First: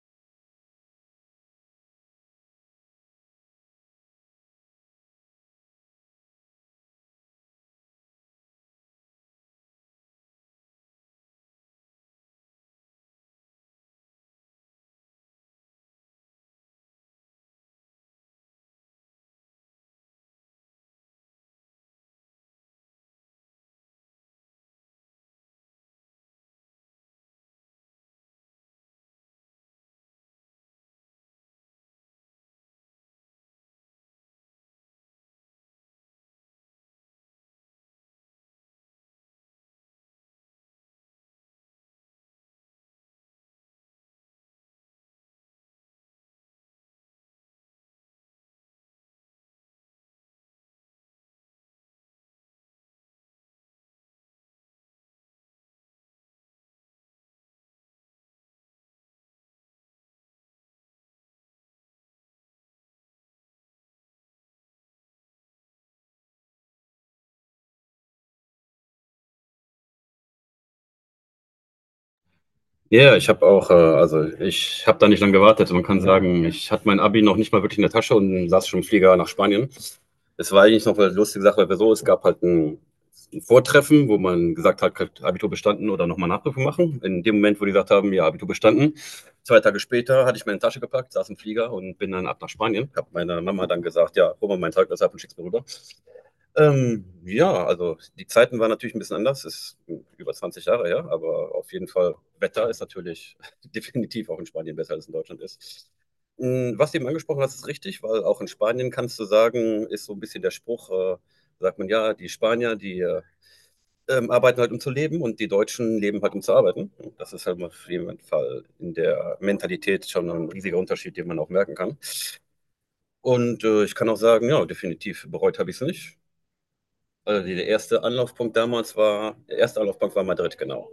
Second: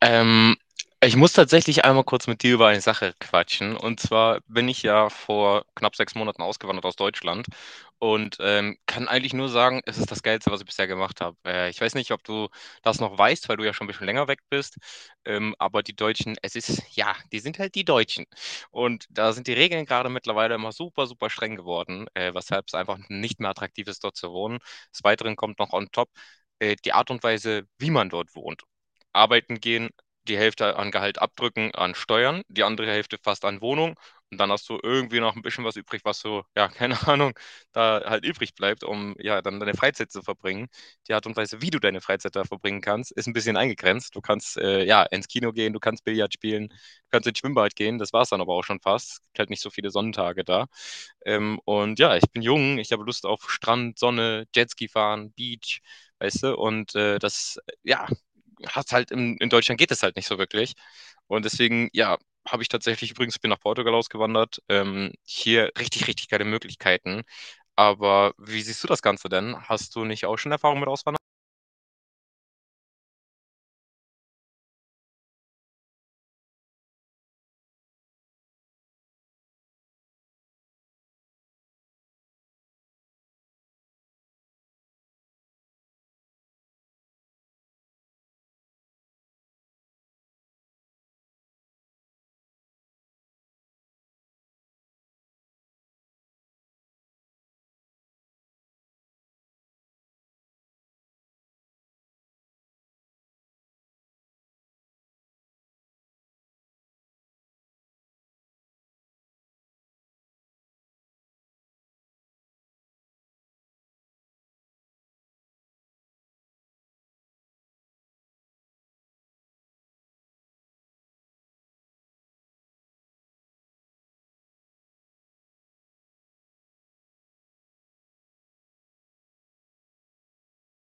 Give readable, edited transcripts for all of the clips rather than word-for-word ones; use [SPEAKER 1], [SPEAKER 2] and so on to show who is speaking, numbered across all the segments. [SPEAKER 1] Ähm, ich muss tatsächlich einmal kurz mit dir über eine Sache quatschen. Und zwar bin ich ja vor knapp 6 Monaten ausgewandert aus Deutschland und kann eigentlich nur sagen, es ist das Geilste, was ich bisher gemacht habe. Ich weiß nicht, ob du das noch weißt, weil du ja schon ein bisschen länger weg bist. Aber die Deutschen, es ist, ja, die sind halt die Deutschen. Und da sind die Regeln gerade mittlerweile immer super, super streng geworden, weshalb es einfach nicht mehr attraktiv ist, dort zu wohnen. Des Weiteren kommt noch on top die Art und Weise, wie man dort wohnt. Arbeiten gehen, die Hälfte an Gehalt abdrücken an Steuern, die andere Hälfte fast an Wohnung und dann hast du irgendwie noch ein bisschen was übrig, was so, ja, keine Ahnung, da halt übrig bleibt, um ja dann deine Freizeit zu verbringen. Die Art und Weise, wie du deine Freizeit da verbringen kannst, ist ein bisschen eingegrenzt. Du kannst ja ins Kino gehen, du kannst Billard spielen, du kannst ins Schwimmbad gehen, das war es dann aber auch schon fast. Es gibt halt nicht so viele Sonnentage da. Und ja, ich bin jung, ich habe Lust auf Strand, Sonne, Jetski fahren, Beach, weißt du, und das, ja, hast halt in Deutschland geht es halt nicht so wirklich. Und deswegen, ja, habe ich tatsächlich übrigens bin nach Portugal ausgewandert. Hier richtig, richtig geile Möglichkeiten. Aber wie siehst du das Ganze denn? Hast du nicht auch schon Erfahrung mit Auswandern?
[SPEAKER 2] Ja, ja, ich habe auch ich habe da nicht lange gewartet. Man kann sagen, ich hatte mein Abi noch nicht mal wirklich in der Tasche und saß schon im Flieger nach Spanien. Es war eigentlich noch eine lustige Sache, weil wir so, es gab halt ein Vortreffen, wo man gesagt hat, hat Abitur bestanden oder nochmal Nachprüfung machen. In dem Moment, wo die gesagt haben, ja, Abitur bestanden, 2 Tage später hatte ich meine Tasche gepackt, saß im Flieger und bin dann ab nach Spanien. Habe meiner Mama dann gesagt, ja, hol mal mein Zeugnis ab und schick's mir rüber. Ja, also die Zeiten waren natürlich ein bisschen anders, ist über 20 Jahre her, aber auf jeden Fall Wetter ist natürlich definitiv auch in Spanien besser als in Deutschland ist. Hm, was du eben angesprochen hast, ist richtig, weil auch in Spanien kannst du sagen ist so ein bisschen der Spruch, sagt man: „Ja, die Spanier, die arbeiten halt, um zu leben und die Deutschen leben halt, um zu arbeiten.“ Das ist halt auf jeden Fall in der Mentalität schon ein riesiger Unterschied, den man auch merken kann. Und, ich kann auch sagen, ja, definitiv bereut habe ich es nicht. Also die, der erste Anlaufpunkt damals war, Der erste Anlaufpunkt war Madrid, genau.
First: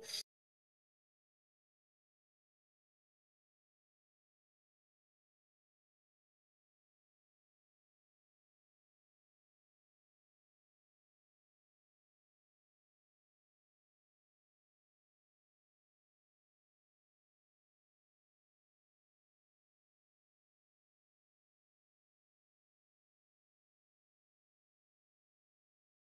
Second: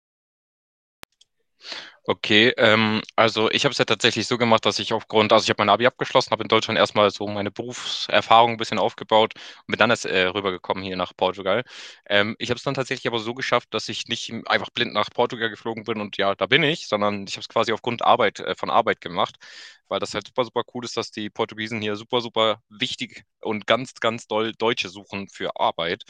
[SPEAKER 1] Okay, also ich habe es ja tatsächlich so gemacht, dass ich aufgrund, also ich habe mein Abi abgeschlossen, habe in Deutschland erstmal so meine Berufserfahrung ein bisschen aufgebaut und bin dann erst rübergekommen hier nach Portugal. Ich habe es dann tatsächlich aber so geschafft, dass ich nicht einfach blind nach Portugal geflogen bin und ja, da bin ich, sondern ich habe es quasi aufgrund Arbeit, von Arbeit gemacht, weil das halt super, super cool ist, dass die Portugiesen hier super, super wichtig und ganz, ganz doll Deutsche suchen für Arbeit.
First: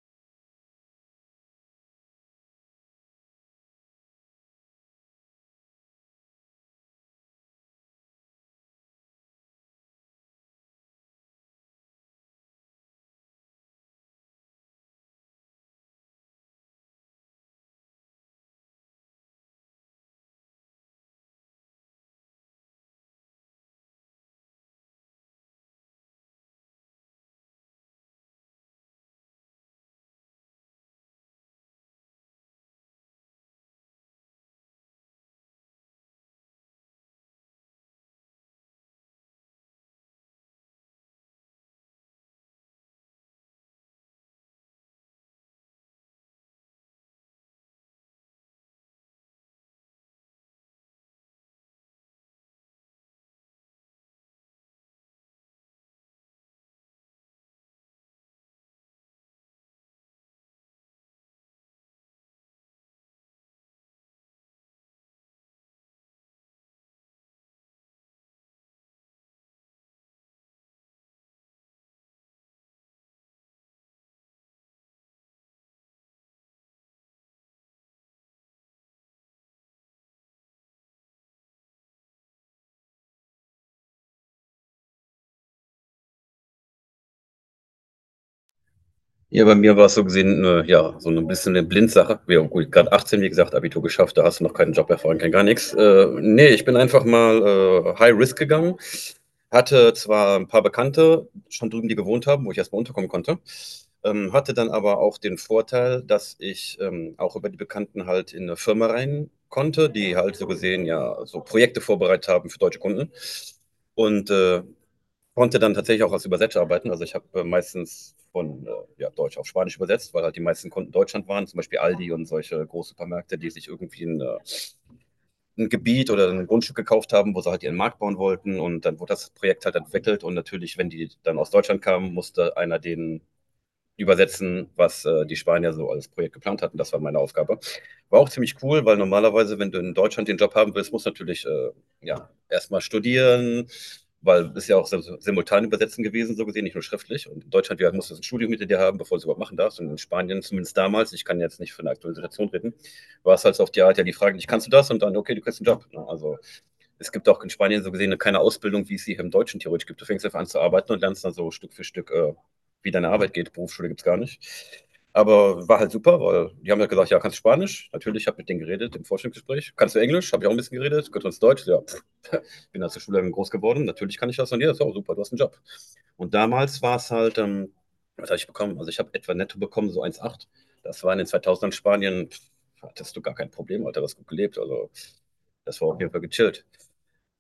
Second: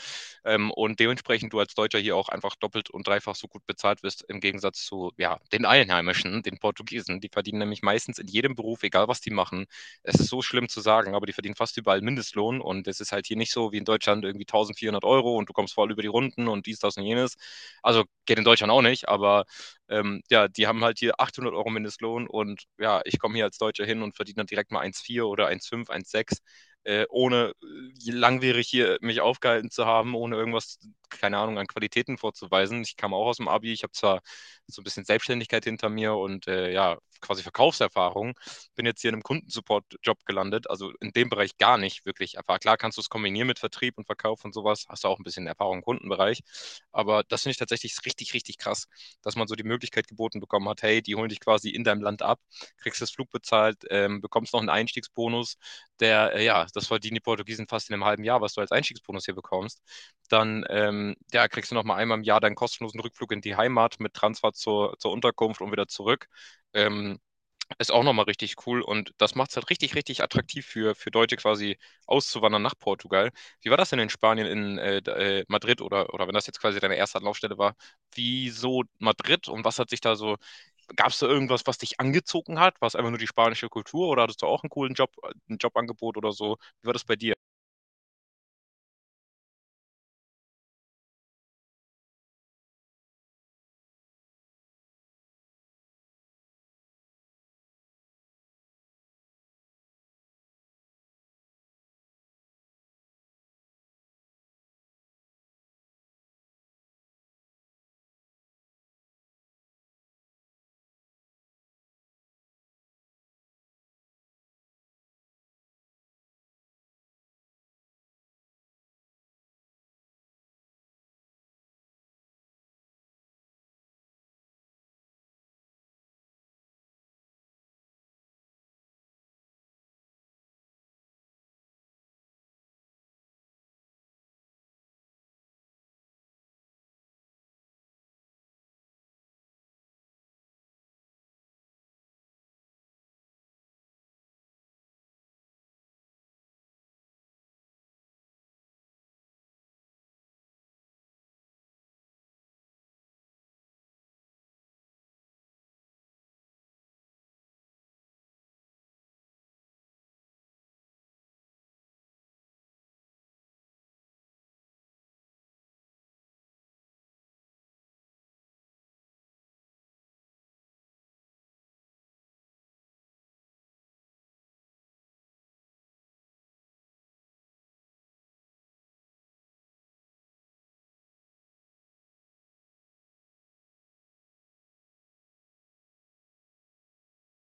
[SPEAKER 1] Und dementsprechend du als Deutscher hier auch einfach doppelt und dreifach so gut bezahlt wirst im Gegensatz zu ja, den Einheimischen, den Portugiesen. Die verdienen nämlich meistens in jedem Beruf, egal was die machen. Es ist so schlimm zu sagen, aber die verdienen fast überall Mindestlohn und es ist halt hier nicht so wie in Deutschland irgendwie 1400 Euro und du kommst voll über die Runden und dies, das und jenes. Also geht in Deutschland auch nicht, aber ja, die haben halt hier 800 Euro Mindestlohn und ja, ich komme hier als Deutscher hin und verdiene dann direkt mal 1,4 oder 1,5, 1,6 ohne langwierig hier mich aufgehalten zu haben, ohne irgendwas, keine Ahnung, an Qualitäten vorzuweisen. Ich kam auch aus dem Abi, ich habe zwar so ein bisschen Selbstständigkeit hinter mir und ja, quasi Verkaufserfahrung, bin jetzt hier in einem Kundensupport-Job gelandet, also in dem Bereich gar nicht wirklich. Einfach klar kannst du es kombinieren mit Vertrieb und Verkauf und sowas, hast du auch ein bisschen Erfahrung im Kundenbereich, aber das finde ich tatsächlich richtig, richtig krass, dass man so die Möglichkeit geboten bekommen hat, hey, die holen dich quasi in deinem Land ab, kriegst das Flug bezahlt, bekommst noch einen Einstiegsbonus, der, ja, das verdienen die Portugiesen fast in einem halben Jahr, was du als Einstiegsbonus hier bekommst, dann ja, kriegst du nochmal einmal im Jahr deinen kostenlosen Rückflug in die Heimat mit Transfer zur Unterkunft und wieder zurück. Ähm, ist auch nochmal richtig cool und das macht es halt richtig, richtig attraktiv für Deutsche quasi auszuwandern nach Portugal. Wie war das denn in Spanien, in Madrid oder wenn das jetzt quasi deine erste Anlaufstelle war? Wieso Madrid und was hat sich da so, gab es da irgendwas, was dich angezogen hat? War es einfach nur die spanische Kultur oder hattest du auch einen coolen Job, ein Jobangebot oder so? Wie war das bei dir?
[SPEAKER 2] Ja, bei mir war es so gesehen, ja, so ein bisschen eine Blindsache. Wir haben gut, gerade 18, wie gesagt, Abitur geschafft, da hast du noch keinen Job erfahren, kein gar nichts. Nee, ich bin einfach mal High Risk gegangen. Hatte zwar ein paar Bekannte schon drüben, die gewohnt haben, wo ich erstmal unterkommen konnte. Hatte dann aber auch den Vorteil, dass ich auch über die Bekannten halt in eine Firma rein konnte, die halt so gesehen ja so Projekte vorbereitet haben für deutsche Kunden. Und äh, Konnte dann tatsächlich auch als Übersetzer arbeiten. Also ich habe meistens von ja, Deutsch auf Spanisch übersetzt, weil halt die meisten Kunden Deutschland waren, zum Beispiel Aldi und solche Großsupermärkte, die sich irgendwie ein Gebiet oder ein Grundstück gekauft haben, wo sie halt ihren Markt bauen wollten. Und dann wurde das Projekt halt entwickelt. Und natürlich, wenn die dann aus Deutschland kamen, musste einer den übersetzen, was die Spanier so als Projekt geplant hatten. Das war meine Aufgabe. War auch ziemlich cool, weil normalerweise, wenn du in Deutschland den Job haben willst, musst du natürlich ja, erstmal studieren, weil es ja auch so, so simultan übersetzen gewesen, so gesehen, nicht nur schriftlich. Und in Deutschland musst du so ein Studium hinter dir haben, bevor du es überhaupt machen darfst. Und in Spanien, zumindest damals, ich kann jetzt nicht von der aktuellen Situation reden, war es halt so auf die Art, ja, die Frage: dich, kannst du das? Und dann, okay, du kriegst einen Job. Ne? Also es gibt auch in Spanien so gesehen keine Ausbildung, wie es sie hier im Deutschen theoretisch gibt. Du fängst einfach an zu arbeiten und lernst dann so Stück für Stück, wie deine Arbeit geht. Berufsschule gibt es gar nicht. Aber war halt super, weil die haben ja halt gesagt, ja, kannst du Spanisch? Natürlich, ich habe mit denen geredet im Vorstellungsgespräch. Kannst du Englisch? Habe ich auch ein bisschen geredet. Kannst du uns Deutsch? Ja, pff. Bin als Schüler groß geworden. Natürlich kann ich das. Und ja, so, super, du hast einen Job. Und damals war es halt, was habe ich bekommen? Also ich habe etwa netto bekommen, so 1,8. Das war in den 2000ern Spanien, pff, hattest du gar kein Problem, Alter, das gut gelebt. Also das war auf jeden Fall gechillt.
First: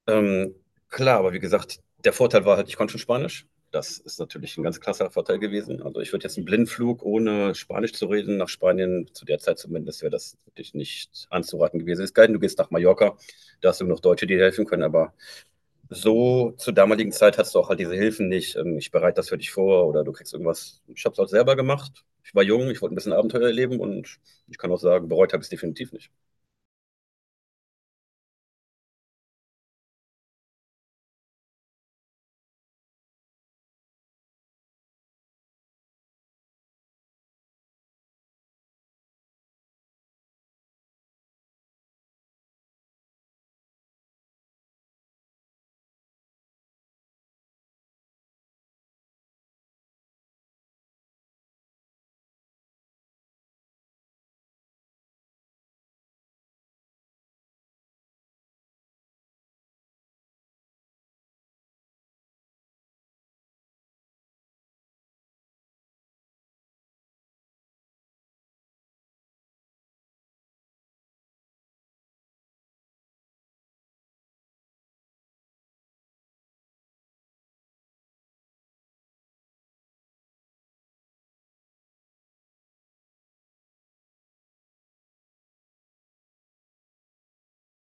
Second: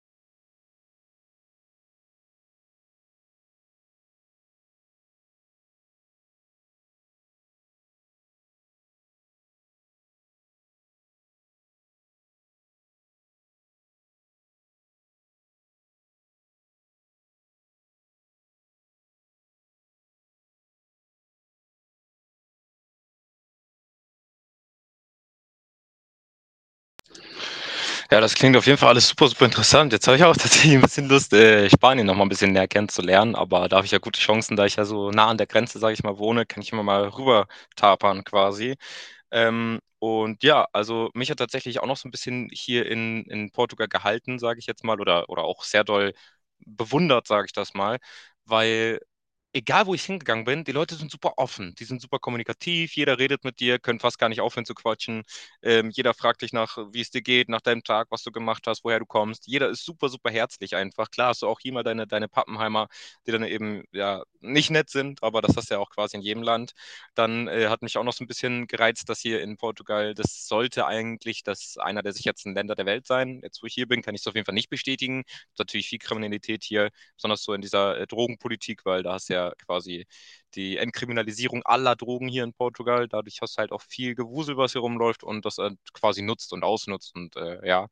[SPEAKER 2] Ähm, klar, aber wie gesagt, der Vorteil war halt, ich konnte schon Spanisch. Das ist natürlich ein ganz krasser Vorteil gewesen. Also ich würde jetzt einen Blindflug ohne Spanisch zu reden nach Spanien, zu der Zeit zumindest, wäre das wirklich nicht anzuraten gewesen. Ist geil, du gehst nach Mallorca, da hast du noch Deutsche, die dir helfen können, aber so zur damaligen Zeit hast du auch halt diese Hilfen nicht. Ich bereite das für dich vor oder du kriegst irgendwas. Ich habe es halt selber gemacht. Ich war jung, ich wollte ein bisschen Abenteuer erleben und ich kann auch sagen, bereut habe ich es definitiv nicht.
[SPEAKER 1] Ja, das klingt auf jeden Fall alles super, super interessant. Jetzt habe ich auch tatsächlich ein bisschen Lust, Spanien noch mal ein bisschen näher kennenzulernen, aber da habe ich ja gute Chancen, da ich ja so nah an der Grenze, sage ich mal, wohne, kann ich immer mal rüber tapern quasi. Und ja, also, mich hat tatsächlich auch noch so ein bisschen hier in Portugal gehalten, sage ich jetzt mal, oder auch sehr doll bewundert, sage ich das mal, weil egal wo ich hingegangen bin, die Leute sind super offen, die sind super kommunikativ, jeder redet mit dir, können fast gar nicht aufhören zu quatschen. Jeder fragt dich nach, wie es dir geht, nach deinem Tag, was du gemacht hast, woher du kommst. Jeder ist super, super herzlich einfach. Klar hast du auch hier mal deine Pappenheimer, die dann eben ja nicht nett sind, aber das hast du ja auch quasi in jedem Land. Dann hat mich auch noch so ein bisschen gereizt, dass hier in Portugal, das sollte eigentlich das einer der sichersten Länder der Welt sein. Jetzt, wo ich hier bin, kann ich es auf jeden Fall nicht bestätigen. Es gibt natürlich viel Kriminalität hier besonders so in dieser Drogenpolitik, weil da hast du ja quasi die Entkriminalisierung aller Drogen hier in Portugal. Dadurch hast du halt auch viel Gewusel, was hier rumläuft und das quasi nutzt und ausnutzt und ja.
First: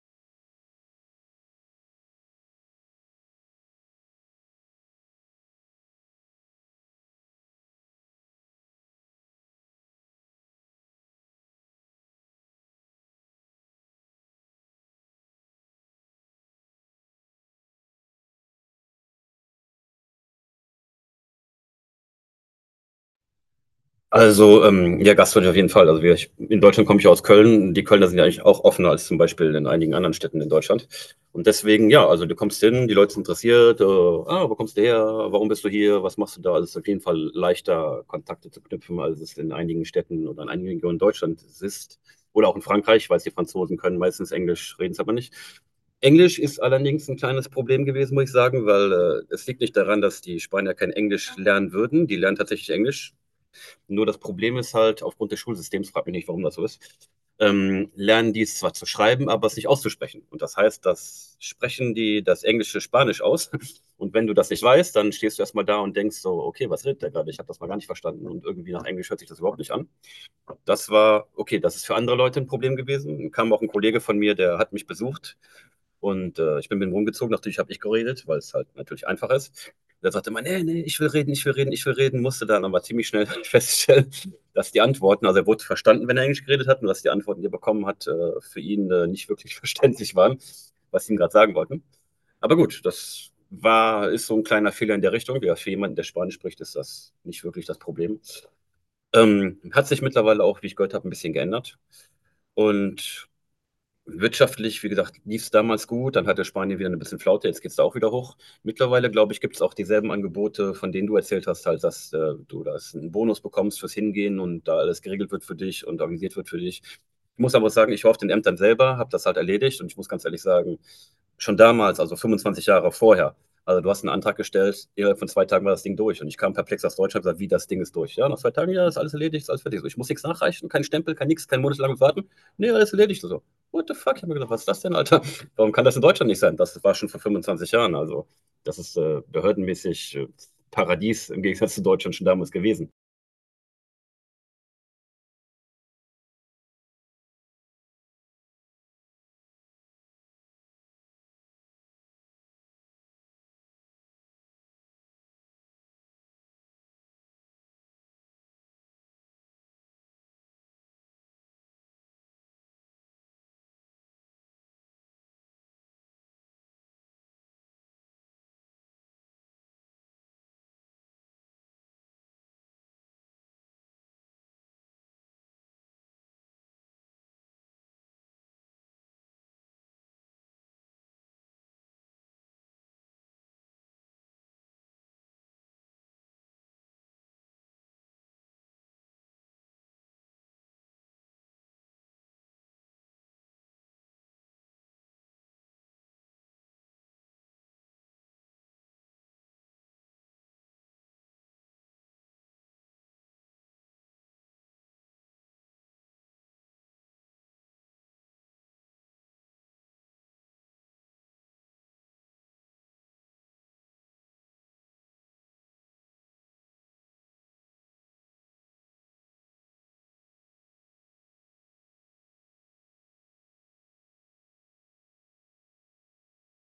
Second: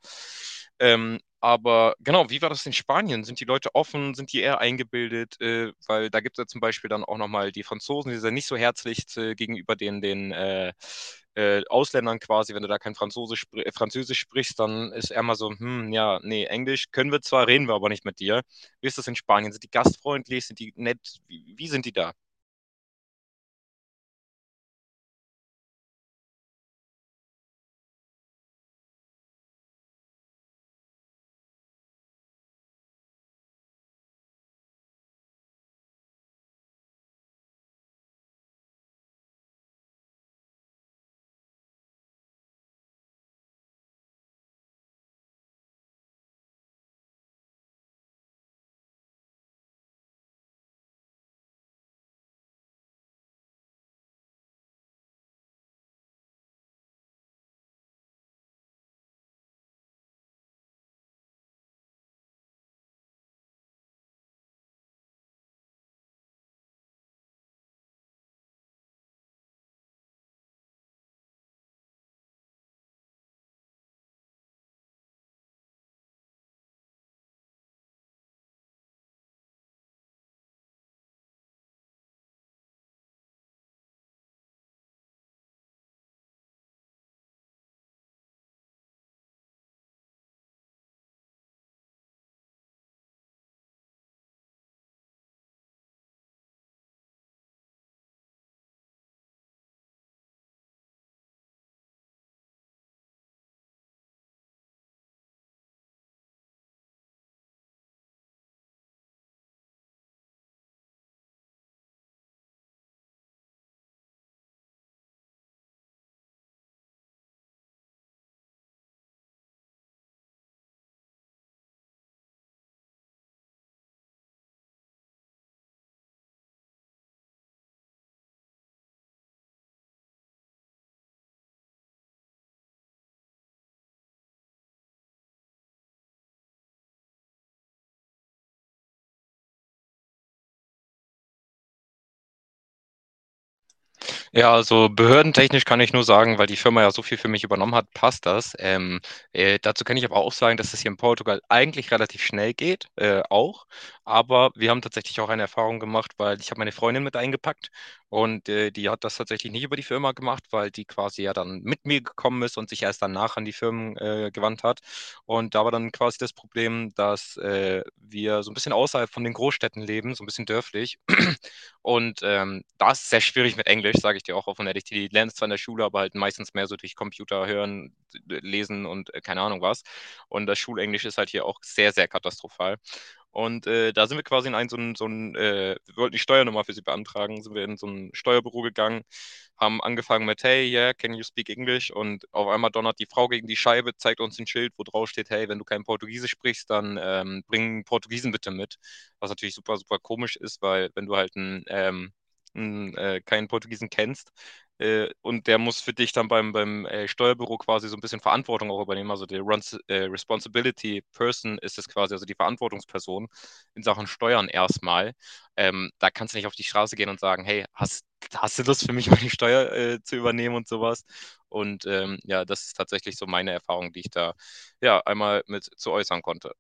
[SPEAKER 1] Aber genau, wie war das in Spanien? Sind die Leute offen? Sind die eher eingebildet? Weil da gibt es ja zum Beispiel dann auch nochmal die Franzosen, die sind ja nicht so herzlich gegenüber den Ausländern quasi. Wenn du da kein Franzose spr Französisch sprichst, dann ist er mal so, hm, ja, nee, Englisch können wir zwar, reden wir aber nicht mit dir. Wie ist das in Spanien? Sind die gastfreundlich? Sind die nett? Wie sind die da?
[SPEAKER 2] Also, ja, Gastfreundschaft auf jeden Fall. Also ich, in Deutschland komme ich ja aus Köln. Die Kölner sind ja eigentlich auch offener als zum Beispiel in einigen anderen Städten in Deutschland. Und deswegen, ja, also du kommst hin, die Leute sind interessiert. Ah, wo kommst du her? Warum bist du hier? Was machst du da? Also es ist auf jeden Fall leichter, Kontakte zu knüpfen, als es in einigen Städten oder in einigen Regionen Deutschlands ist. Oder auch in Frankreich. Ich weiß, die Franzosen können meistens Englisch, reden es aber nicht. Englisch ist allerdings ein kleines Problem gewesen, muss ich sagen, weil es liegt nicht daran, dass die Spanier kein Englisch lernen würden. Die lernen tatsächlich Englisch, nur das Problem ist halt, aufgrund des Schulsystems, frag mich nicht, warum das so ist, lernen die es zwar zu schreiben, aber es nicht auszusprechen. Und das heißt, das sprechen die das Englische Spanisch aus. Und wenn du das nicht weißt, dann stehst du erstmal da und denkst so, okay, was redet der gerade? Ich habe das mal gar nicht verstanden. Und irgendwie nach Englisch hört sich das überhaupt nicht an. Das war, okay, das ist für andere Leute ein Problem gewesen. Dann kam auch ein Kollege von mir, der hat mich besucht und ich bin mit ihm rumgezogen. Natürlich habe ich geredet, weil es halt natürlich einfach ist. Der sagte immer: nee, nee, ich will reden, ich will reden, ich will reden. Musste dann aber ziemlich schnell feststellen, dass die Antworten, also er wurde verstanden, wenn er Englisch geredet hat, und dass die Antworten, die er bekommen hat, für ihn nicht wirklich verständlich waren, was sie ihm gerade sagen wollten. Aber gut, das war, ist so ein kleiner Fehler in der Richtung. Ja, für jemanden, der Spanisch spricht, ist das nicht wirklich das Problem. Hat sich mittlerweile auch, wie ich gehört habe, ein bisschen geändert und wirtschaftlich, wie gesagt, lief es damals gut, dann hatte Spanien wieder ein bisschen Flaute, jetzt geht's da auch wieder hoch. Mittlerweile, glaube ich, gibt es auch dieselben Angebote, von denen du erzählt hast halt, dass, du da einen Bonus bekommst fürs Hingehen und da alles geregelt wird für dich und organisiert wird für dich. Ich muss aber sagen, ich war auf den Ämtern selber, habe das halt erledigt und ich muss ganz ehrlich sagen, schon damals, also 25 Jahre vorher, also du hast einen Antrag gestellt, innerhalb von 2 Tagen war das Ding durch und ich kam perplex aus Deutschland, und gesagt: „Wie, das Ding ist durch?“ „Ja, nach 2 Tagen, ja, ist alles erledigt, ist alles fertig.“ So: „Ich muss nichts nachreichen, kein Stempel, kein nix, kein monatelanges Warten. Ne, alles erledigt.“ So. What the fuck? Ich habe mir gedacht, was ist das denn, Alter? Warum kann das in Deutschland nicht sein? Das war schon vor 25 Jahren. Also, das ist behördenmäßig Paradies im Gegensatz zu Deutschland schon damals gewesen.
[SPEAKER 1] Ja, also behördentechnisch kann ich nur sagen, weil die Firma ja so viel für mich übernommen hat, passt das. Dazu kann ich aber auch sagen, dass es hier in Portugal eigentlich relativ schnell geht, auch. Aber wir haben tatsächlich auch eine Erfahrung gemacht, weil ich habe meine Freundin mit eingepackt und die hat das tatsächlich nicht über die Firma gemacht, weil die quasi ja dann mit mir gekommen ist und sich erst danach an die Firmen gewandt hat. Und da war dann quasi das Problem, dass wir so ein bisschen außerhalb von den Großstädten leben, so ein bisschen dörflich und da ist es sehr schwierig mit Englisch, sage ich dir auch offen ehrlich. Die lernen es zwar in der Schule, aber halt meistens mehr so durch Computer hören, lesen und keine Ahnung was. Und das Schulenglisch ist halt hier auch sehr, sehr katastrophal. Und da sind wir quasi in einen, so ein wir wollten die Steuernummer für sie beantragen, sind wir in so ein Steuerbüro gegangen, haben angefangen mit, hey, yeah, can you speak English? Und auf einmal donnert die Frau gegen die Scheibe, zeigt uns ein Schild, wo drauf steht, hey, wenn du kein Portugiesisch sprichst, dann bring Portugiesen bitte mit. Was natürlich super, super komisch ist, weil wenn du halt keinen Portugiesen kennst, und der muss für dich dann beim Steuerbüro quasi so ein bisschen Verantwortung auch übernehmen. Also der Responsibility Person ist es quasi, also die Verantwortungsperson in Sachen Steuern erstmal. Da kannst du nicht auf die Straße gehen und sagen, hey, hast du Lust für mich, meine Steuer zu übernehmen und sowas? Und ja, das ist tatsächlich so meine Erfahrung, die ich da ja einmal mit zu äußern konnte.